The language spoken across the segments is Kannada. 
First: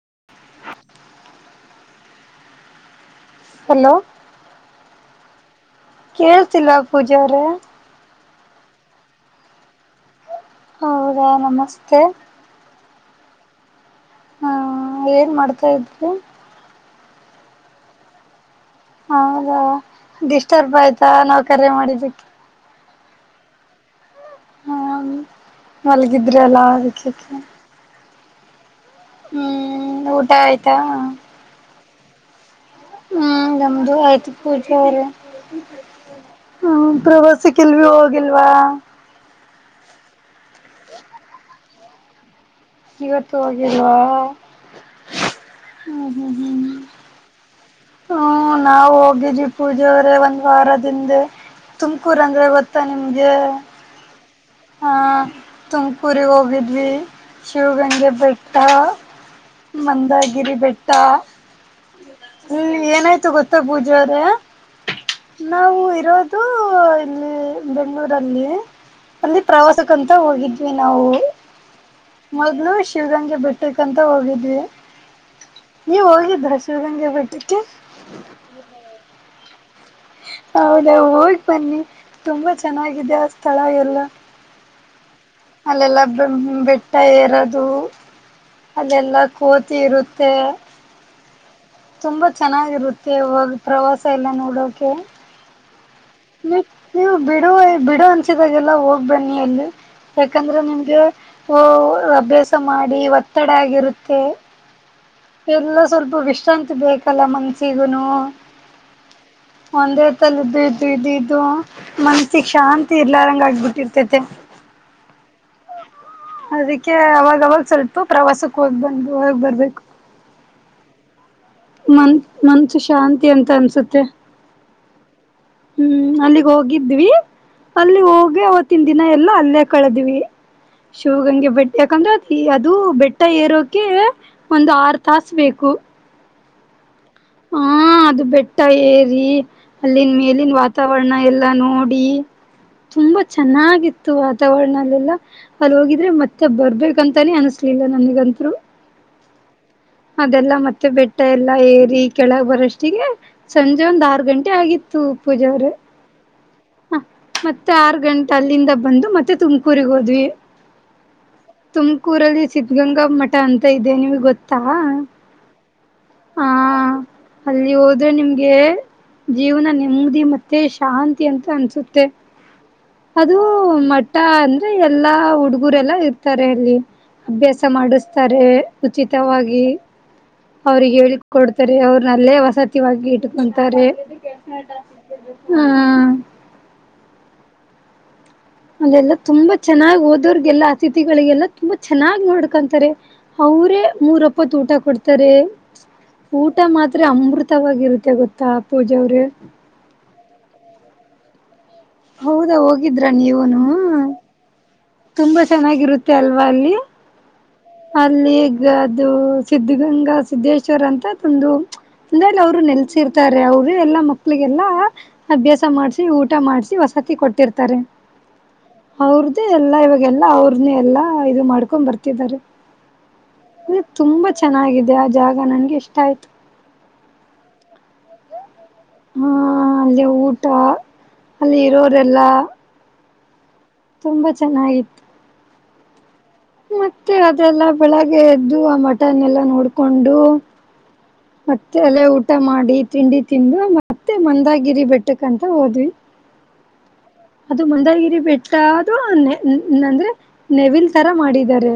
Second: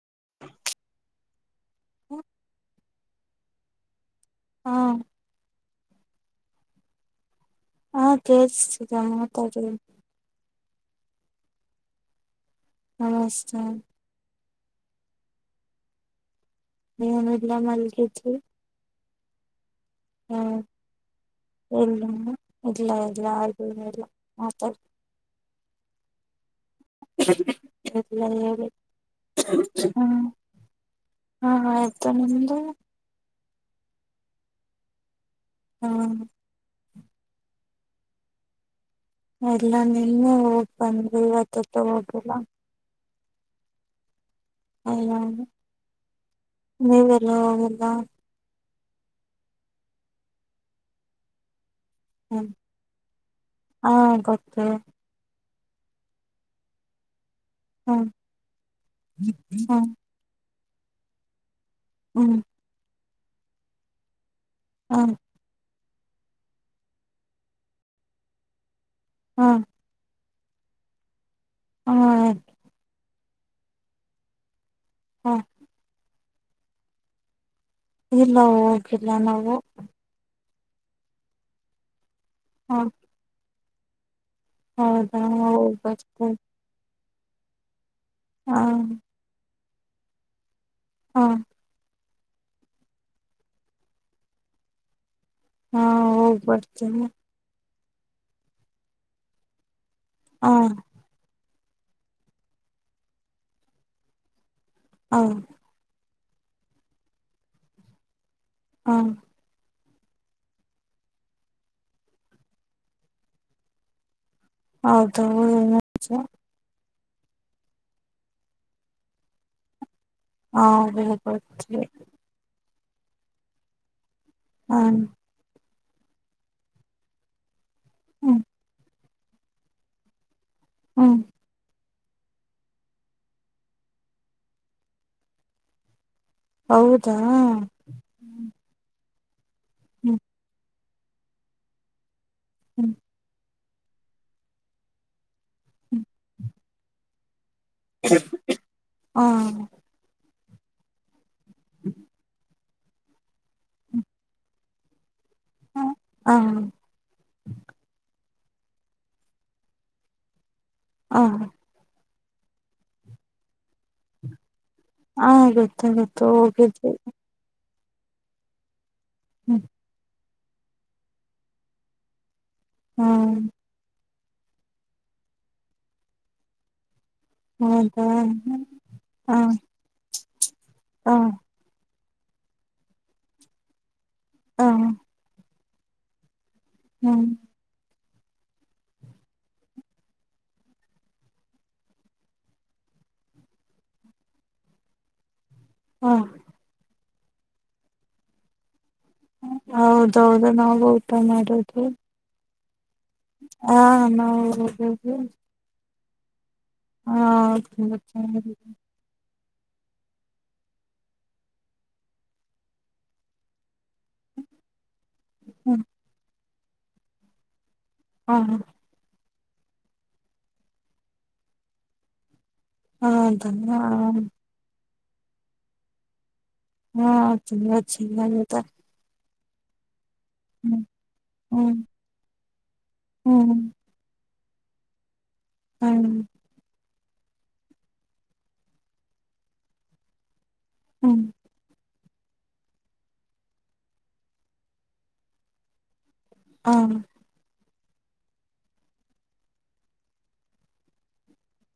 [unintelligible] ಹ ಹಲೋ ಹಾ ಕೇಳ್ತಿಲ್ಲ ಪೂಜಾ ಅವರೇ ಹಾ ಕೇಳಿಸ್ತಿದೆ ಮಾತಾಡ ಹೌದಾ ನಮಸ್ತೆ ನಮಸ್ತೆ ಹ್ಮ ಏನ್ ಮಾಡ್ತಾ ಇದ್ರು ಮನೇಲಿ ಮಲಗಿದ್ವೀ ಹೌದ ಡಿಸ್ಟರ್ಬ್ ಆಯ್ತಾ ನಾವು ಕರೆ ಇಲ್ಲ ಮಾಡಿದಕ್ಕೆ ಇಲ್ಲ ಇಲ್ಲ ಆಲ್ಲತ ಮಲಗೀದ್ರೀ ಎಲ್ಲಾ ಆ [unintelligible] ಹಲ್ಲ ಹ್ಮ್ ಊಟ ಆಯ್ತಾ ನೊಂದು ಹ್ಮ್ ನಮ್ಮದು ಆಯ್ತು ಪೂಜೆ ಅವರೇ ಹ್ಮ ಹ್ಮ ಪ್ರವಾಸಕ್ಕೆಲ್ವಿ ಹೋಗಿಲ್ವಾ ಇಲ್ಲ ನಿನು ಬಂದತ ಪರ್ವಾಗಿಲ್ಲ ಇವತ್ತು ಹೋಗಲ್ವಾ ಹ [unintelligible] ಹ್ಮ ನಾವು ಹೋಗ್ವಿ ಪೂಜೆವ್ರ ಒಂದ್ ವಾರದಿಂದ. ಹ್ಮ ತುಮಕೂರುಂದರೆ ಗೊತ್ತಾ ನಿಮಗೆ. ಹಾ ಗೊತ್ತು ಹಾ ತುಮಕೂರಿಗೆ ಹೋಗಿದ್ವಿ ಹ್ಮ್ ಶಿವಗಂಗೆ ಬೆಟ್ಟ ಹ್ಮ್ ಮಂದಗಿರಿ ಬೆಟ್ಟ ತಾ. ಹ್ಮ್ ಏನಾಯ್ತು ಗತ್ತ ಪೂಜವರೆ ಹ್ಮ್ ನಾವು ಇರೋದು ಇಲ್ಲಿ ಬೆಂಗಳೂರಲ್ಲಿ ಅಲ್ಲಿ ಹ್ಮ್ ಪ್ರವಾಸಕ್ಕಂತ ಹೋಗಿದ್ದ ಇ ನಾವು ಹ್ಮ್ ಮೊದ್ಲು ಶಿವಗಂಗ್. ಬಿಟ್ಟಕಂತ ಹೋಗಿದ್ವಿ ಹ ನೀ ಹಗ ದಸದಂಗೆ ಬಿಟ್ಟಕ್ಕೆ ಇಲ್ಲ ಹೋಗಿಲ್ಲ ನಾವು ಹೌದಾ ಹೋಗ್ ಬನ್ನಿ. ತುಂಬ ಚೆನ್ನಾಗಿದೆ ಸ್ಥಳ ಎಲ್ಲ ಹೌದ್. ಅಲ್ಲೆಲ್ಲ ಬೆಂಮ್ ಭೇಟ್. ಇರದು ಹ ಅದೆಲ್ಲ ಕೂತ್ ತಿಿರುತೆ ಹ್ಮ್ಮ್ ತುಂಬಾ ಚೆನ್ನಾಗಿರುತ್ತೆ ಅವವಾಗ ಪ್ರವಾಸ ಎಲ್ಲ ನೋಡೋಕೆ ಹಾ ಹೋಗ್ ನೀ ಬರ್ತೀನಿ ನೀವು ಬಿಡುವೆ. ಬಿಡು ಅನ್ಸಿದಾಗೆಲ್ಲ ಹೋಗ್ಬೇನ್ನಿ ಎಲ್ಲಿ. ಹ ಯಾಕಂದ್ರೆ ನಿಮಗೆ. ಓ ಅಭ್ಯಾಸ ಮಾಡಿ ಒತ್ತೆಡೆ ಆಗಿರುತ್ತೆ. ಹ ಎಲ್ಲ ಸ್ವಲ್ಪ ವಿಷ್. ಷ್ಟಂತ್ ಬೇಕಲ್ಲ ಮನ್ಸಿಗುನು. ಹಾ. ಒಂದೇ ತಲ್ದು ಇದು ಇದು ಇದು ಮನ್ಸ್ಸಿಿಗೆ ಶಾಂತಿ ಇರ್ಲಾರಂಗ ಆಗ್ಬಿಟ್ಟಿರ್ತತೆ. ಹೌದೌದು.. [inaudible] ೆ ಅವಾಗವಾಗ ಸ್ವಲ್ಪ ಪ್ರವಾಸಕ್ಕೆ ಹೋಗ್ ಬಂದ ಹೋಗ್ ಬರ್ಬೇಕು. ಹಾ. ಬರ್ತೀವಿ ಮನ್ ಮನಸ್. ಶಾಂತಿ ಅಂತ ಅನ್ಸುತ್ತೆ. ಹಾ. ಹ್ಮ್ ಅಲ್ಲಿಗೆ ಹೋಗಿದ್ವಿ. ಅಲ್ಲಿ ಹೋಗ ಹ್ಮ್ ಅವತ್ತನ್. ದಿನ ಎಲ್ಲಾ ಅಲ್ಲೇ ಕಳದಿವವಿ. ಶಿವ ಹ್ಮ್ ಗಂಗೆ ಬಟ್. ಯಾಕಂದ್ರೆ ಅ ಅದು ಬೆಟ್ಟ ಏರೋಕೆ ಒಂದ್ ಆರ್ ತಾಾಸ ಬೇಕು. ಹೌದ್. ಹಾ ಅದು ಬೆಟ್ಟ ಏ. ರೀ. ಅಲ್ಲಿನ್ ಹ್ಮ್ ಮೇಲಿನ ವಾತ್. ತವರ್ಣ ಎಲ್ಲಾ ನೋಡಿ. ಹ್ಮ್ ತುಂಬಾ ಚೆನ್ನಾಗ್. ಇತ್ತು ವಾತಾವರಣಲ್ಲೆಲ್ಲ. ಅಲ್ಲಿ ಹ್ಮ್ ಹೋಗಿದ್ರೆ ಮತ್ತೆ ಬರ್ಬೇಕ್. ಕಾಂತನೆ ಅಸ್. ತಿಲ್ಲ ನನಗಂತರು. ಹಾ. ಅದೆಲ್ಲ ಮತ್ತೆ ಬೆ ಟ್ಟ ಎಲ್ಲ ಏರಿ ಕೆಳಗ್ ಬರ ಅ ತಿಗೆ. ಸಂಜೆ ಒಂದ್ ಆರು ಗಂಟೆ ಆಗಿತ್. ತುಬ್. ಪೂಜಾ ಅವ್ರೆ. ಹ ಹ ಮತ್ತೆ ಆರು ಗಂಟ್. ಅಲ್ಲಿಂದ ಬಂದು ಮತ್ತೆ ತುಮಕೂರಿಗೆ ಹೋದ್ವಿ ಆ ೂರಲ್ಲಿ ಸಿದ್ಧಗಂಗಾ ಮಠ ಅಂತ ಇದೆ ನಿಮ್ಗೆ ಗೊತ್ತ ಹ ಗೊತ್ತಾಗತ್ತು ಹ ಹೋಗಿದ್ವಿ ಅಲ್ಲಿ ಅದು ನಿಮ್ಗೆ ಹ್ಮ್ ಜೀವನ ನಿೆಮ್ಮಗ್ದಿ ಮತ್ತೆ ಶಾಂತಿ ಅಂತ ಅನ್ಸುತ್ತೆ ಹಾ ಅದು ಮ ಊಟ ಅಂದ್ರೆ ಎಲ್ಲಾ ಹುಡುಗರೆಲ್ಲಾ ಇರ್ತಾರೆ ಅಲ್ಲಿ ಅಭ್ಯಾಸ ಹೌದಾ ಮಾಡಿಸ್ತಾರೆ ಹ ಉಚಿತವಾಗಿ ಅವ್ರಿಗೆ ಹ ಹೇಳ ಕೊಡ್ತಾರೆ ಅವರು ನಲ್ಲೇ ವಸತಿವಾಗಿ ಇಟ್ಕೊಂತಾರೆ ಕೆ ಹ ಹ್ಮ ಹ್ಮ್ ಅಲ್ಲೆಲ್ಲಾ ತುಂಬಾ ಚೆನ್ನಾಗ್ ಓದೋರ್ಗೆಲ್ಲಾ ಅತಿಥಿಗಳಿಗೆಲ್ಲಾ ತುಂಬಾ ಚೆನ್ನಾಗ್ ನೋಡ್ಕೊಂತಾರೆ ಅವ್ರೇ ಮೂರ್ ಅಪ್ಪತ್ ಊಟ ಕೊಡ್ತಾರೆ ಹ ಊಟ ಮಾತ್ ಅಮೃತವಾಗಿರುತ್ತೆ ಗೊತ್ತಾ ಪೂಜಾರೆ ಹೌದ ನಾವು ಊಟ ಮಾಡದು ಹೌದಾ ಹೋಗಿ ಹಗಿದ್ರ ನೀವನು ನಾವು ಹೋಗಿದ್ವಿ ತುಂಬಾ ಚೆನ್ನಾಗಿ ರುತ್ತೆಲ್ ಲ್ಲಿ ಹಾ ತುಂಬಾ ಅಲ್ಲಿ ಈಗ ಚೆನ್ನಾಗಿತ್ತು ಅದು ಸಿದ್ಧಗಂಗಾ ಸಿದ್ದೇಶ್ವರ್ ಅಂತೊಂದು ಅಂದ ಅವರು ನೆಲೆಸಿರ್ತಾರೆ ಅವರು ಎಲ್ಲಾ ಮಕ್ಳಿಗೆಲ್ಲಾ ಅಭ್ಯಾಸ ಮಾಡ್ಸಿ ಊಟ ಮಾಡ್ಸ ವಸತಿ ಕೊಟ್ಟಿರ್ತಾರೆ ಹಾ ಅವ್ರ್ದೇ ಎಲ್ಲಾ ಇವಾಗೆಲ್ಲಾ ಅವ್ರನೆಎಲ್ಲಾ ಇದು ಮಾಡ್ಕೊಂಡ್ ಬರ್ತಿದ್ದಾರೆ ಇ ಹೌದಾ ತುಂಬಾ ಚೆನ್ನಾಗಿದೆ ಅ ಜಾಗ ನನ್ಗೆ ಇಷ್ಟ ಆಯ್ತು ಹಾ ಚತ ಆ ಅಲ್ಲೇ ಊರಿಗೆ ಊಟ ಅಲ್ಲಿ ಇರೋರೆಲ್ಲಾ ಹ್ಮ ತುಂಬಾ ಚೆನ್ನಾಗಿತ್ ಹ್ಮ ಮತ್ತೆ ಅದೆಲ್ಲಾ ಬೆಳಗ್ಗೆ ಎದ್ದು ಆ ಮಟನ್ ಎಲ್ಲಾ ನೋಡ್ಕೊಂಡು ಹ್ಮ್ ಮತ್ತೆ ಅಲ್ಲ ಉಟ್. ಊಟ ಮಾಡಿ ತಿಂಡಿ ತಿಂದು ಮತ್ತೆ ಮಂದಾಗಿರಿ ಬೆಟ್ಟಕಂತ ಹೋದ್ವಿ. ಹಾ ಅದು ಮಂದಾಗಿರಿ ಬೆಟ್ಟ ಅದು ಅಂದ್ರೆ ನೆವಿಲ್ ತರ ಮಾಡಿದ್ದಾರೆ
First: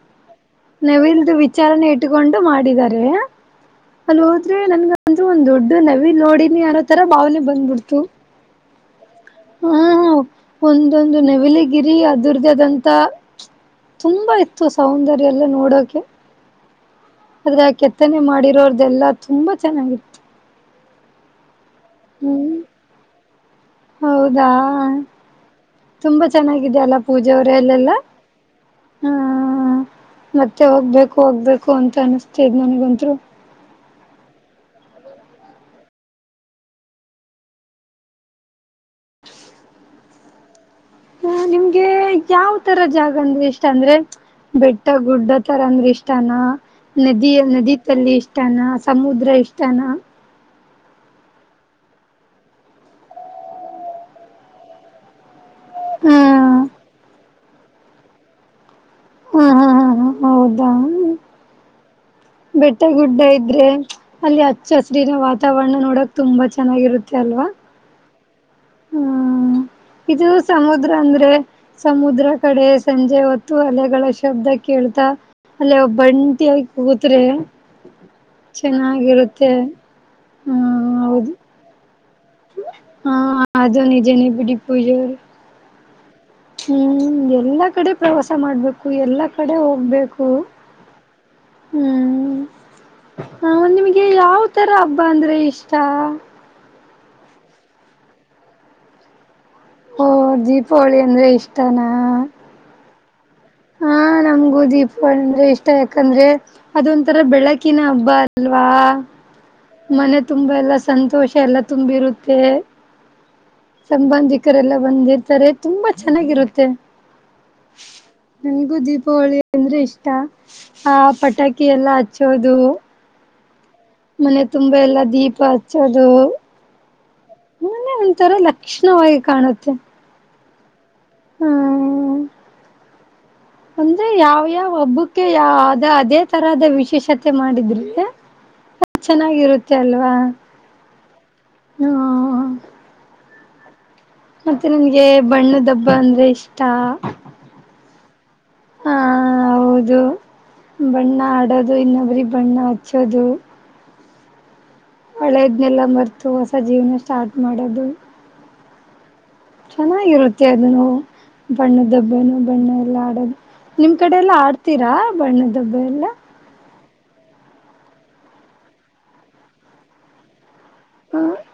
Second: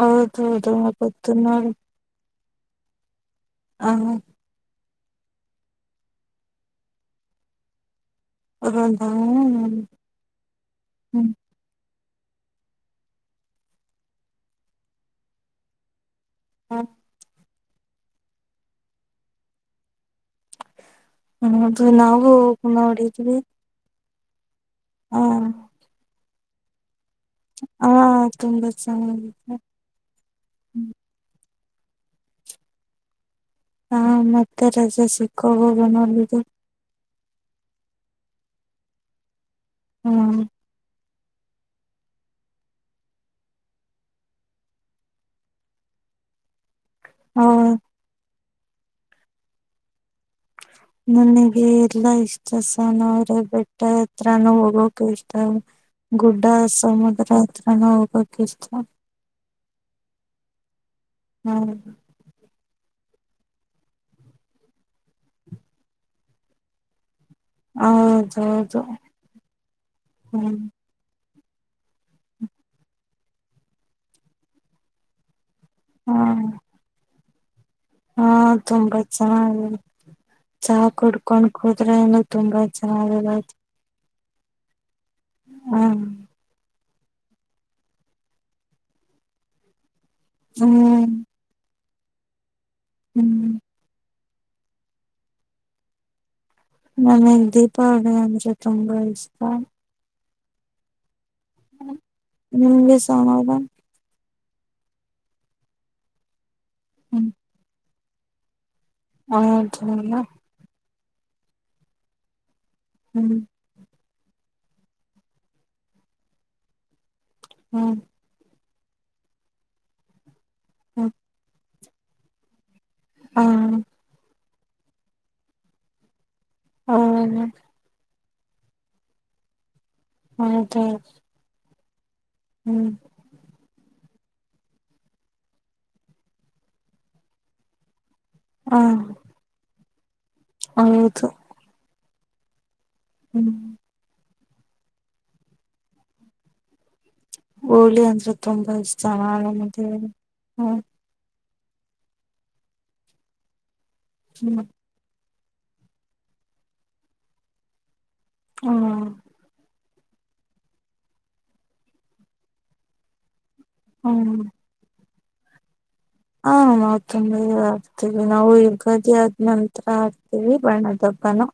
ಹೌದೌದು ಗೊತ್ತು ನವಲ್ದು ನೋಡಿ ವಿಚಾರಣ ಇಟ್ಕೊಂಡು ಎ ಮಾಡಿದಿದ್ದಾರೆ ಹ ಅಲ್ಲಿ ಹೋದ್ರಿ ನನ್ಗ ಅಲ್ ಅಲ್ಲಿ ಒಂದ್ ದೊಡ್ಡ ನವೀನ್ ನೋಡಿನಿ ಅನ್ನೋ ತರ ಭಾವನೆ ಬಂದ್ಬಿಡ್ತು. ರೋ. ಹಾ ಹ ಒಂದೊಂದು ಹ್ಮ್ ನೆವಿಲಿಗಿರಿ ಅದ್. ದುರ್ಗಾದಂತ ತುಂಬಾ ಇತ್ತು ಸೌಂದರ್ಯ ಎಲ್ಲ ನೋಡೋಕೆ. ಹ. ಅದ್ರ ಕೆತ್ತನೆ ಮಾಡಿರೋರ್ದೆಲ್ಲಾ ತುಂಬಾ ಚೆನ್ನಾಗಿತ್ತು ಹ್ಮ್ ದು ನಾವು ಹ್ಮ್ ಗುಣ ಹೊಡಿದೀವಿ ಹೌದಾ ಹಾ ತುಂಬಾ ಚೆನ್ನಾಗಿದೆ ಪೂಜೆ ಅವ್ರ ಎಲ್ಲಲ್ಲ ತುಂಬಾ ಚೆನ್ನಾಗಿದೆ ಹ್ಮ ಮತ್ತೆ ಹೋಗ್ಬೇಕು ಹೋಗ್ಬೇಕ್. ಕೋ ಅಂತ ಅನಿಸ್ತದ ನಂಗಂತ್ರು. ಹಾ ಮತ್ತೆ ರಜೆ ಸಿಕ್ಕೋಗೋಗ ನೋದಿದೆ. ಹ್ಮ್ ಹ ನಿಮ್ಗೆ ಯಾವ ತರ ಜಾಗ ಅಂದ್ರೆ ಇಷ್ಟ ಅಂದ್ರೆ ಬೆಟ್ಟ ಗುಡ್ಡ ತರ ಅಂದ್ರೆ ಇಷ್ಟಾನ ಹ ನೆದಿಯ ನದಿ ತಲ್ಲಿ. ಇಷ್ಟಾನ ಸಮುದ್ರ ಇಷ್ಟಾನ ನನಗೆ ಎಲ್ಲಾ ಇಷ್ಟಸ ನ ಅವ್ರೆ ಬೆಟ್ಟ ಹತ್ರಾನ ಹೋಗೋಕ ಇಷ್. ಹ್ಮ ಗುಡ್ಡ ಸಮುದ್ರ. ಅಲ್ಲೋಗಿಷ್ಟ ಹ್ಮ್ ಹ್ಮ್ ಹ್ಮ್ ಹ್ಮ್ ಹೌದಾ ಹಾ ಬೆಟ್ಟ ಗುಡ್ಡ ಇದ್ರೆ ಅಲ್ಲಿ ಹಚ್ಚ ಹಸರಿನ ವಾತಾವರಣ ನೋಡಕ್ ತುಂಬಾ ಚೆನ್ನಾಗಿರುತ್. ಹೌದ್. ಹ್ಮ ಇದು ಹ್ಮ್ ಸಮುದ್ರ ಅಂದ್ರೆ ಸಮುದ್ರ ಕಡೆ ಸಂಜೆ ಹೊತ್ತು ಅಲೆಗಳ ಶಬ್ದ ಕೇಳ್ತಾ ಅಲ್ಲೇ ಒಬ್ ಹಾ ಬಂಟಿ ಕು ಮತ್ತೆ ರಿ ಹಾ ತುಂಬಾ ಚೆನ್ನಾಗಿ ಹಾ ಚಹಾ ಹೌದು ಕುಡ್ಕೊಂಡ್ ಕುಂತ್ರೆ ಏನ ಹಾ ಅದು ನಿಜಾ ನೆ ಬಿಡಿ ಗುಡಿ ಪೂಜೆರ್ ಹ ಹ್ಮ್ ಎಲ್ಲಾ ಕಡೆ ಪ್ರವಾಸ ಮಾಡಬೇಕ್ ಎಲ್ಲಾ ಕಡೆ ಹೋಗಬೇಕ್ ಹ್ಮ್ ಹ್ಮ್ ಹ್ಮ್ ಹಂ ನಿಮಗೆ ಯಾವದ ಯಾವ್ ತರಾ ಹಬ್ಬ ಅಂದ್ರೆ ಇಷ್ಟ ನನಗ ದೀಪಾವಳಿ ಅಂದ್ರೆ ತುಂಬಾ ಇಷ್ಟ ಓ ದೀಪಾವಳಿ ಅಂದ್ರೆ ಇಷ್ಟ ಅಂತಾನಾ ನಿಮ್ಗೆ ಸಮಾಧಾನ ಹಾ ನಮಗೂ ಸುದೀಪ ಅಂದ್ರೆ ಇಷ್ಟ ಯಾಕ ಅಂದ್ರೆ ಅದೊಂಥರ ಬೆಳಕಿನ ಹಬ್ಬ ಬಲ್ವಾ ಹ್ಮ ಮನೆ ತುಂಬಾ ಎಲ್ಲ ಸಂತೋಷ ಎಲ್ಲಾ ತುಂಬಿರುತ್ತೆ ಹ್ಮ್ ಸಂಬಂಧಿಕರೆಲ್ಲ ಬಂದಿರುತ್ತಾರೆ ತುಂಬಾ ಚೆನ್ನಾಗಿರುತ್ತೆ ಹ್ಮ್ ನನಗೂ ದೀಪಾವಳಿ ಅಂದ್ರೆ ಇಷ್ಟ ಹಾ ಹ್ಮ್ ಪಟಾಕಿ ಎಲ್ಲಾ ಹಚ್ಚೋದು ಹ್ಮ ಮನೆ ತುಂಬಾ ಎಲ್ಲ ದೀಪ ಹಚ್ಚೋದು ಹೌದು ಹೇಳದಿ ಒಂದ ತರಾ ಲಕ್ಷಣವಾಗಿ ಕಾಣುತ್ತೆ ಹೌದಾ ಹ್ ಹ್ಮ್ ಅಂದ್ರೆ ಯಾವ ಯಾವ ಹಬ್ಬಕ್ಕೆ ಯಾವ ಅದೇ ತರದ ವಿಶೇಷತೆ ಮಾಡಿದ್ರಿ ಹ ಹ ಚೆನ್ನಾಗಿರುತ್ತೆ ಕೆಲ್ವ ಹೌದು ಹ್ಮ್ [inaudible] ಮತ್ತೆ ನನ್ಗೆ ಬಣ್ಣದ ಹಬ್ಬ ಅಂದ್ರೆ ಇಷ್ಟ.. [unintelligible] ಹಳ್ಳ ಅ.. [inaudible] ತುಂಬಾ ಹ ಇಷ್ಟ ಮ ಹ್ಮ.. [inaudible] ಅದು ಇನ್ನ ಬರಿ ಬಣ್ಣ ಹಚ್ಚೋದು.. [unintelligible] ಹ್ಮ್.. [inaudible] ಹಳೆಯದ್ನೆಲ್ಲ ಮರ್ತು ಹೊಸ ಜೀವನ ಸ್ಟಾರ್ಟ್ ಮಾಡೋದು.. [unintelligible] ಹ್ಮ [inaudible] ಚೆನ್ನಾಗಿರುತ್ತೆ ಅದನ್ನು ಬಣ್ಣ ದಬ್ಬನು ಬಣ್ಣ ಎಲ್ಲ ಆಡದು [unintelligible] ನಿಮ್ ಕಡೆ ಎಲ್ಲ ಹ್ಮ್ ಆಡ್ತೀರಾ... [unintelligible] ಬಣ್ಣದ ಹಬ್ಬ ಎಲ್ಲ [inaudible] ಹಾ ಮ ತೊಂಬ ಆಡ್ತೇವಿ ನಾವು ಯುಗಾದಿ ಆದ್ ನಂತತ್ರ ಆಡ್ತೀವಿ.. [unintelligible] ಬ್ಣದಪ್ಪಾನೋ.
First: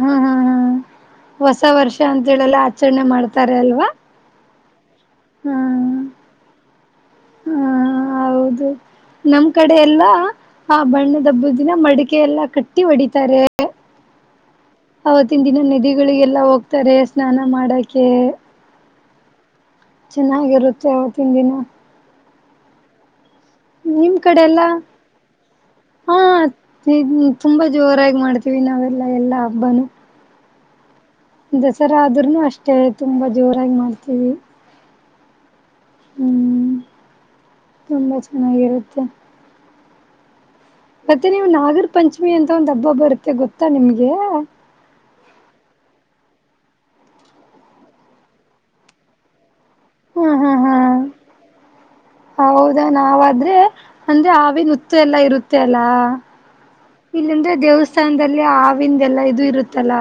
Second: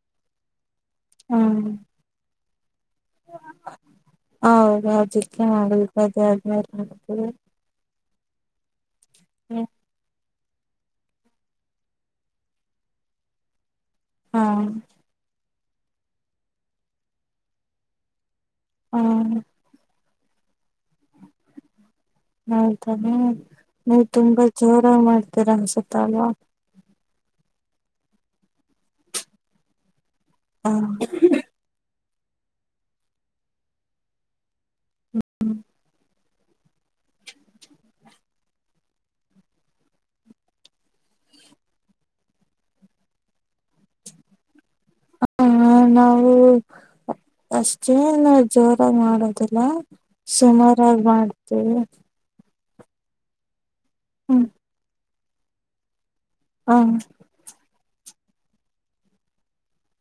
ಹ್ಮ್ ಹ್ಮ್ ಹ್ಮ್.. [inaudible] ಹೊಸ ವರ್ಷ ಅಂತ.. [inaudible] ಜಲ್ಲ.. [inaudible] ಆಚರಣೆ ಮಾಡ್ತಾರೆ ಅಲ್ವಾ. ಹೌದೌದು. ಹಾ ಚಪದ.. [inaudible] ಹಾ ಹೌದು.. [inaudible] ನಮ್ ಕಡೆ ಎಲ್ಲ.. [inaudible] ಹಾ ಬಣ್ಣದ ಹಬ್ಬ ದಿನ ಮಡಿಕೆ ಎಲ್ಲಾ ಕಟ್ಟಿ ಹೊಡಿತಾರೆ.. [unintelligible] ಹಾ.. [inaudible] ಇನ್ನು ನಿಧಿಗಳಿಗೆಲ್ಲ ಹೋಗ್ತಾರೆ ಸ್ನಾನ ಮಾಡಕ್ಕೆ.. [unintelligible] ಹ್ಮ.. [inaudible] ಚೆನ್ನಾಗಿರುತ್ತೆ ಆವತ್ತಿನ ದಿನ.. [unintelligible] ಹೌದ ಹ್ಮ್.. [inaudible] ನೀ್ ನಿಮ್ ಕಡೆ ತುಂಬಾ ಎಲ್ಲಾ ಜೋರ ಮಾಡ್ತೀರಾ ಹಸತ ಹಾ ಅಲ್ವಾ.. [unintelligible] ತುಂಬಾ ಜೋರಾಗಿ ಮಾಡ್ತೀವಿ ನಾವೆಲ್ಲಾ ಎಲ್ಲಾ ಹಬ್ಬನುೂ.. [unintelligible] ಹಾ.. [inaudible] ದಸರಾಾದ್ೂನು ಅಷ್ಟೇ ತುಂಬಾ ಜೋರಾಗಿ ಮಾಡ್ತೀವಿ. ಹ್ಮ್ ಹ್ಮ್ [inaudible] ಹ್ಮ್ ತುಂಬಾ ಚೆನ್ನಾಗಿರುತ್ತೆ.. [unintelligible] ಮತ್ತೆ ನೀವು ನಾಗರ ಪಂಚಮಿ ಅಂತ ಒಂದ್ ಹಬ್ಬ ಬರುತ್ತೆ ಗೊತ್ತಾ ನಿಮ್ಗೆ.. [unintelligible] ಹ ನಾವು ಅಷ್ಟೇನ ಜವರ ಮಾಡೋದಿಲ್ಲ.. [inaudible] ಹ್ಮ್ ಹ್ಮ್ ಹ್ಮ್ ಸುಮಾರಾಗಿ ಮಾಡ್ತೇ.. [inaudible] ಹೌದಾ ನಾವಾದ್ರೆ.. [inaudible] ಅಂದ್ರೆ ಆ ಹ್ಮ್ ನುತ್ತು ಎಲ್ಲ.. [inaudible] ಎಲ್ಲ ಇರುತ್ತೆ ಅಲ್ಲ.. ಹ [inaudible] ಇಲ್ಲಂದ್ರೆ ದೇವಸ್ಥ--. ದೇವಸ್ಥಾನ್ದಲ್ಲಿ ಆವಿಂದ ಎಲ್ಲಾ ಇದು ಇರುತ್ತಲ್ಲ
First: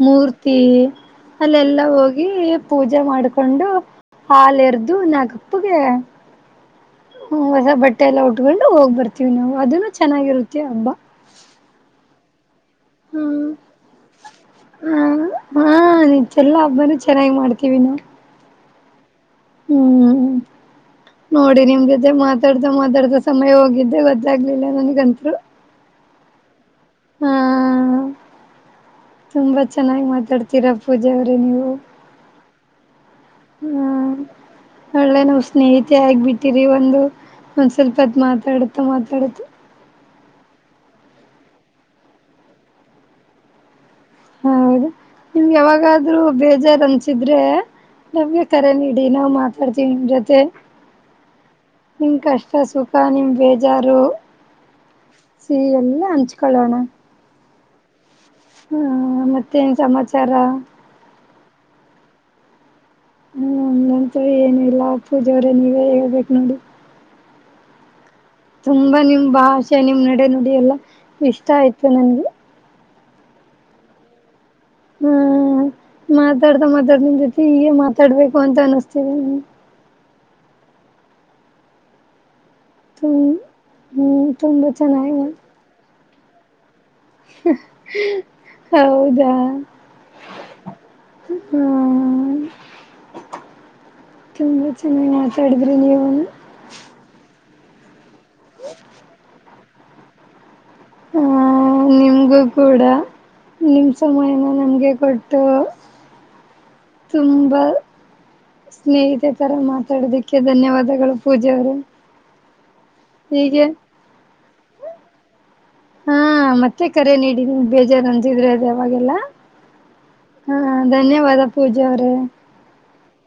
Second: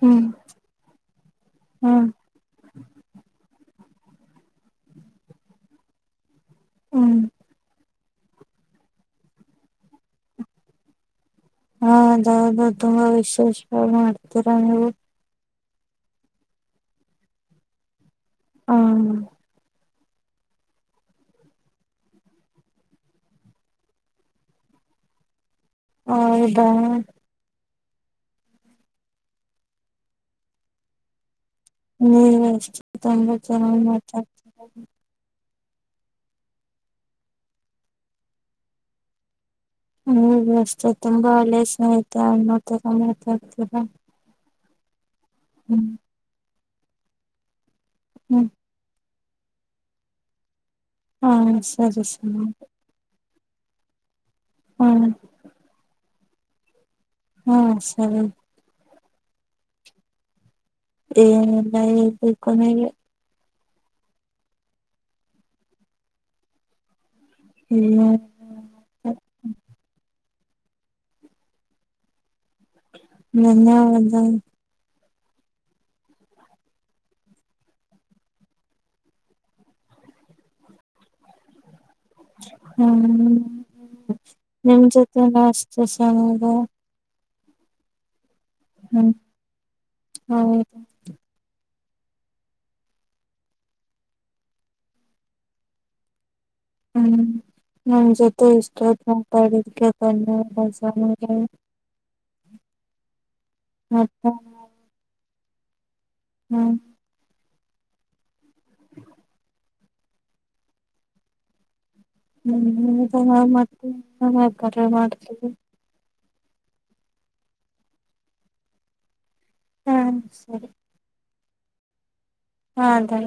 ಹ್ಮ್ ಮೂರ್ತಿ ಅಲ್ಲೆಲ್ಲ ಹ್ಮ್ ಹೋಗಿ ಪೂಜೆ ಮಾಡ್ಕೊಂಡು--. ಹಾಲೆರ್ದು ನಾಗಪ್ಪಗೆ--. ಹ್ಮ್ ಹ್ಮ ಹೊಸ ಬಟ್ ಟ್ಟೆ ಎಲ್ಲಾ ಉಟ್ಕೊಂಡು ಹೋಗ್ ಬರ್ತೀವಿ ನಾವು ಅದುನು ಚೆನ್ನಾಗಿರುತ್ತೆ ಹಬ್ಬ ಹಾ ಅಜ್ಜಾ ಹೌದು ಹೌದು. ತುಂಬಾ ಹ್ಮ್ ವಿಶೇಷವಾಗಿ ಮಾಡ್ತೀರಾ ನೀವು ಹ ಹಾ ನಿ ಚೆಲ್ಲ ಹಬ್ಬಾನು ಚೆನ್ನಾಗಿ ಮಾಡ್ತೀವಿ ನಾವು. ಹ್ಮ. ಹ್ಮ್ ನೋಡಿ ನಿಮ್ ಜೊತೆ ಮಾತಾಡ್ತಾ ಮಾತಾಡ್ತಾ ಸಮಯ ಹೋಗಿದ್ದೆ ಗೊತ್ತಾಗ್ಲಿಲ್ಲ ನನ್ಗಂತ್ರು. ಹಾ [unintelligible] ತಾ ಹಾ ತುಂಬಾ ಚೆನ್ನಾಗಿ ಮಾತಾಡ್ತೀರಾ ಪೂಜ ಅವ್ರೆ ನೀವು ನೀವೆಷ್ಟು ತುಂಬಾ ಚೆನ್ನಾಗಿ ಹ್ಮ ಮಾತಾಡ್ತೀರಾ ಒಳ್ಳೆ ನಮ್ ಸ್ನೇಹಿತೆ ಆಗ್ಬಿಟ್ಟಿರಿ ಒಂದು ಒಂದ್ ಸ್ವಲ್ಪತ್ ಮಾತಾಡುತ್ತ ಮಾತಾಡುತ್ತ ಹ್ಮ್ ನೀವುಷ್ಟೇ ತುಂಬಾ ಒಳ್ಳೆ ಸ್ನೇಹಿತೆ ಅನ್ನೋತರ ಮಾತಾಡ್ತೀರಾ ಹೌದು ನಿಮ್ಗೆ ಹ್ಮ್ ಯಾವಾಗಾದ್ರೂ ಬೇಜಾರ--. ಅನ್ಸಿದ್ರೆ--. ನಮ್ಗೆ ಹ್ಮ್ ಕರೆ ನೀಡ್ ದಿನಾ ಮಾತಾಡ್ತೀವಿ ನಿಮ್ ಜೊತೆ ಹಾ ಸರಿ ನಿಮ್ ಸರಿ ಕಷ್ಟ ಸುಖ ನಿಮ್ದು. ಬೇಜಾರು--. ಹಾ ಸಿ ಎಲ್ಲ ಅಂಚ್ ಕಳಾಣಾ. ಹ ಸರಿ ಮ ಹ್ಮ ಮತ್ತೆನ್ ಸಮಾಚಾರ ಏನಿಲ್ಲ ಹೇಳಬೇಕು ನೀವೇ ಹ್ಮ ನಂತೇಲಿ ಏನಿಲ್ಲ ಪೂಜಾ ಅವರೇ ನೀವೇ ಹೇಳ್ಬೇಕು ನೋಡಿ. [unintelligible] ತುಂಬಾ ನಿಮ್ ಭಾಷೆ ನಿಮ್ ನಡೆ ನುಡಿ ಎಲ್ಲ ಇಷ್ಟ ಆಯ್ತು ನನ್ಗೆ. ನಂದ್ ಅಂದಾನ್. ಹ್ಮ ಮಾತಾಡ್ತಾ ಮಾತಾಡ್ತಾ ನಿಮ್ ಜೊತೆ ಹೀಗೆ ಮಾತಾಡ್ಬೇಕು ಅಂತ ಅನಿಸ್ತಿದೆ ಹ್ಮ್ಮ್ ತು ಹ್ಮ ಹ್ಮ್ ತುಂಬಾ ನಿಮ್ ಚೆನ್ನಾಗಿ ಜೊತೆಯಲ್ಲ ಅಷ್ಟ ಅಷ್ ಹೆಂಗೋ ಹ ಹ. ಹ್ಮ್ ಹೌದಾ ಹೌದು ಹ ಹ್ಮ ತುಂಬಾ ಚೆನ್ನಾಗಿ ಮಾತಾಡಿದ್ರಿ ನೀವು. ಹ್ಮ್ ಹ್ಮ್ ಜತೆ ಇಷ್ಟ ತಡ ಬ ಹಹ ನಿಮ್ಗೂ ಕೂಡ ನಿಮ್ ಮತ್ತೆ ಸಮಯನ ಹ ಹ್ಮ್ ತುಂಬಾ ಸ್ನೇಹಿತೆ ತರ ಮಾತಾಡದಿಕ್ಕೆ ಧನ್ಯವಾದಗಳು ಪೂಜಾ ಅವರೇ. ಹ್ಮ್ ಾ ಮತ್ತೆ ನ್ದರ ಮಾಡ್ತೀವಿ ಹಾ ಮತ್ತೆ ಕರೆ ನೀಡಿ ನೀ ಬೇಜಾರು ಅಂದಿದ್ರೆ ಅದು ಅವಾವಾಗೆಲ್ಲ. ಹಾಂ ಹಾ ಸರಿ ಧನ್ಯವಾದ ಪೂಜಾ ಅವರೇ. ಹಾದಾ.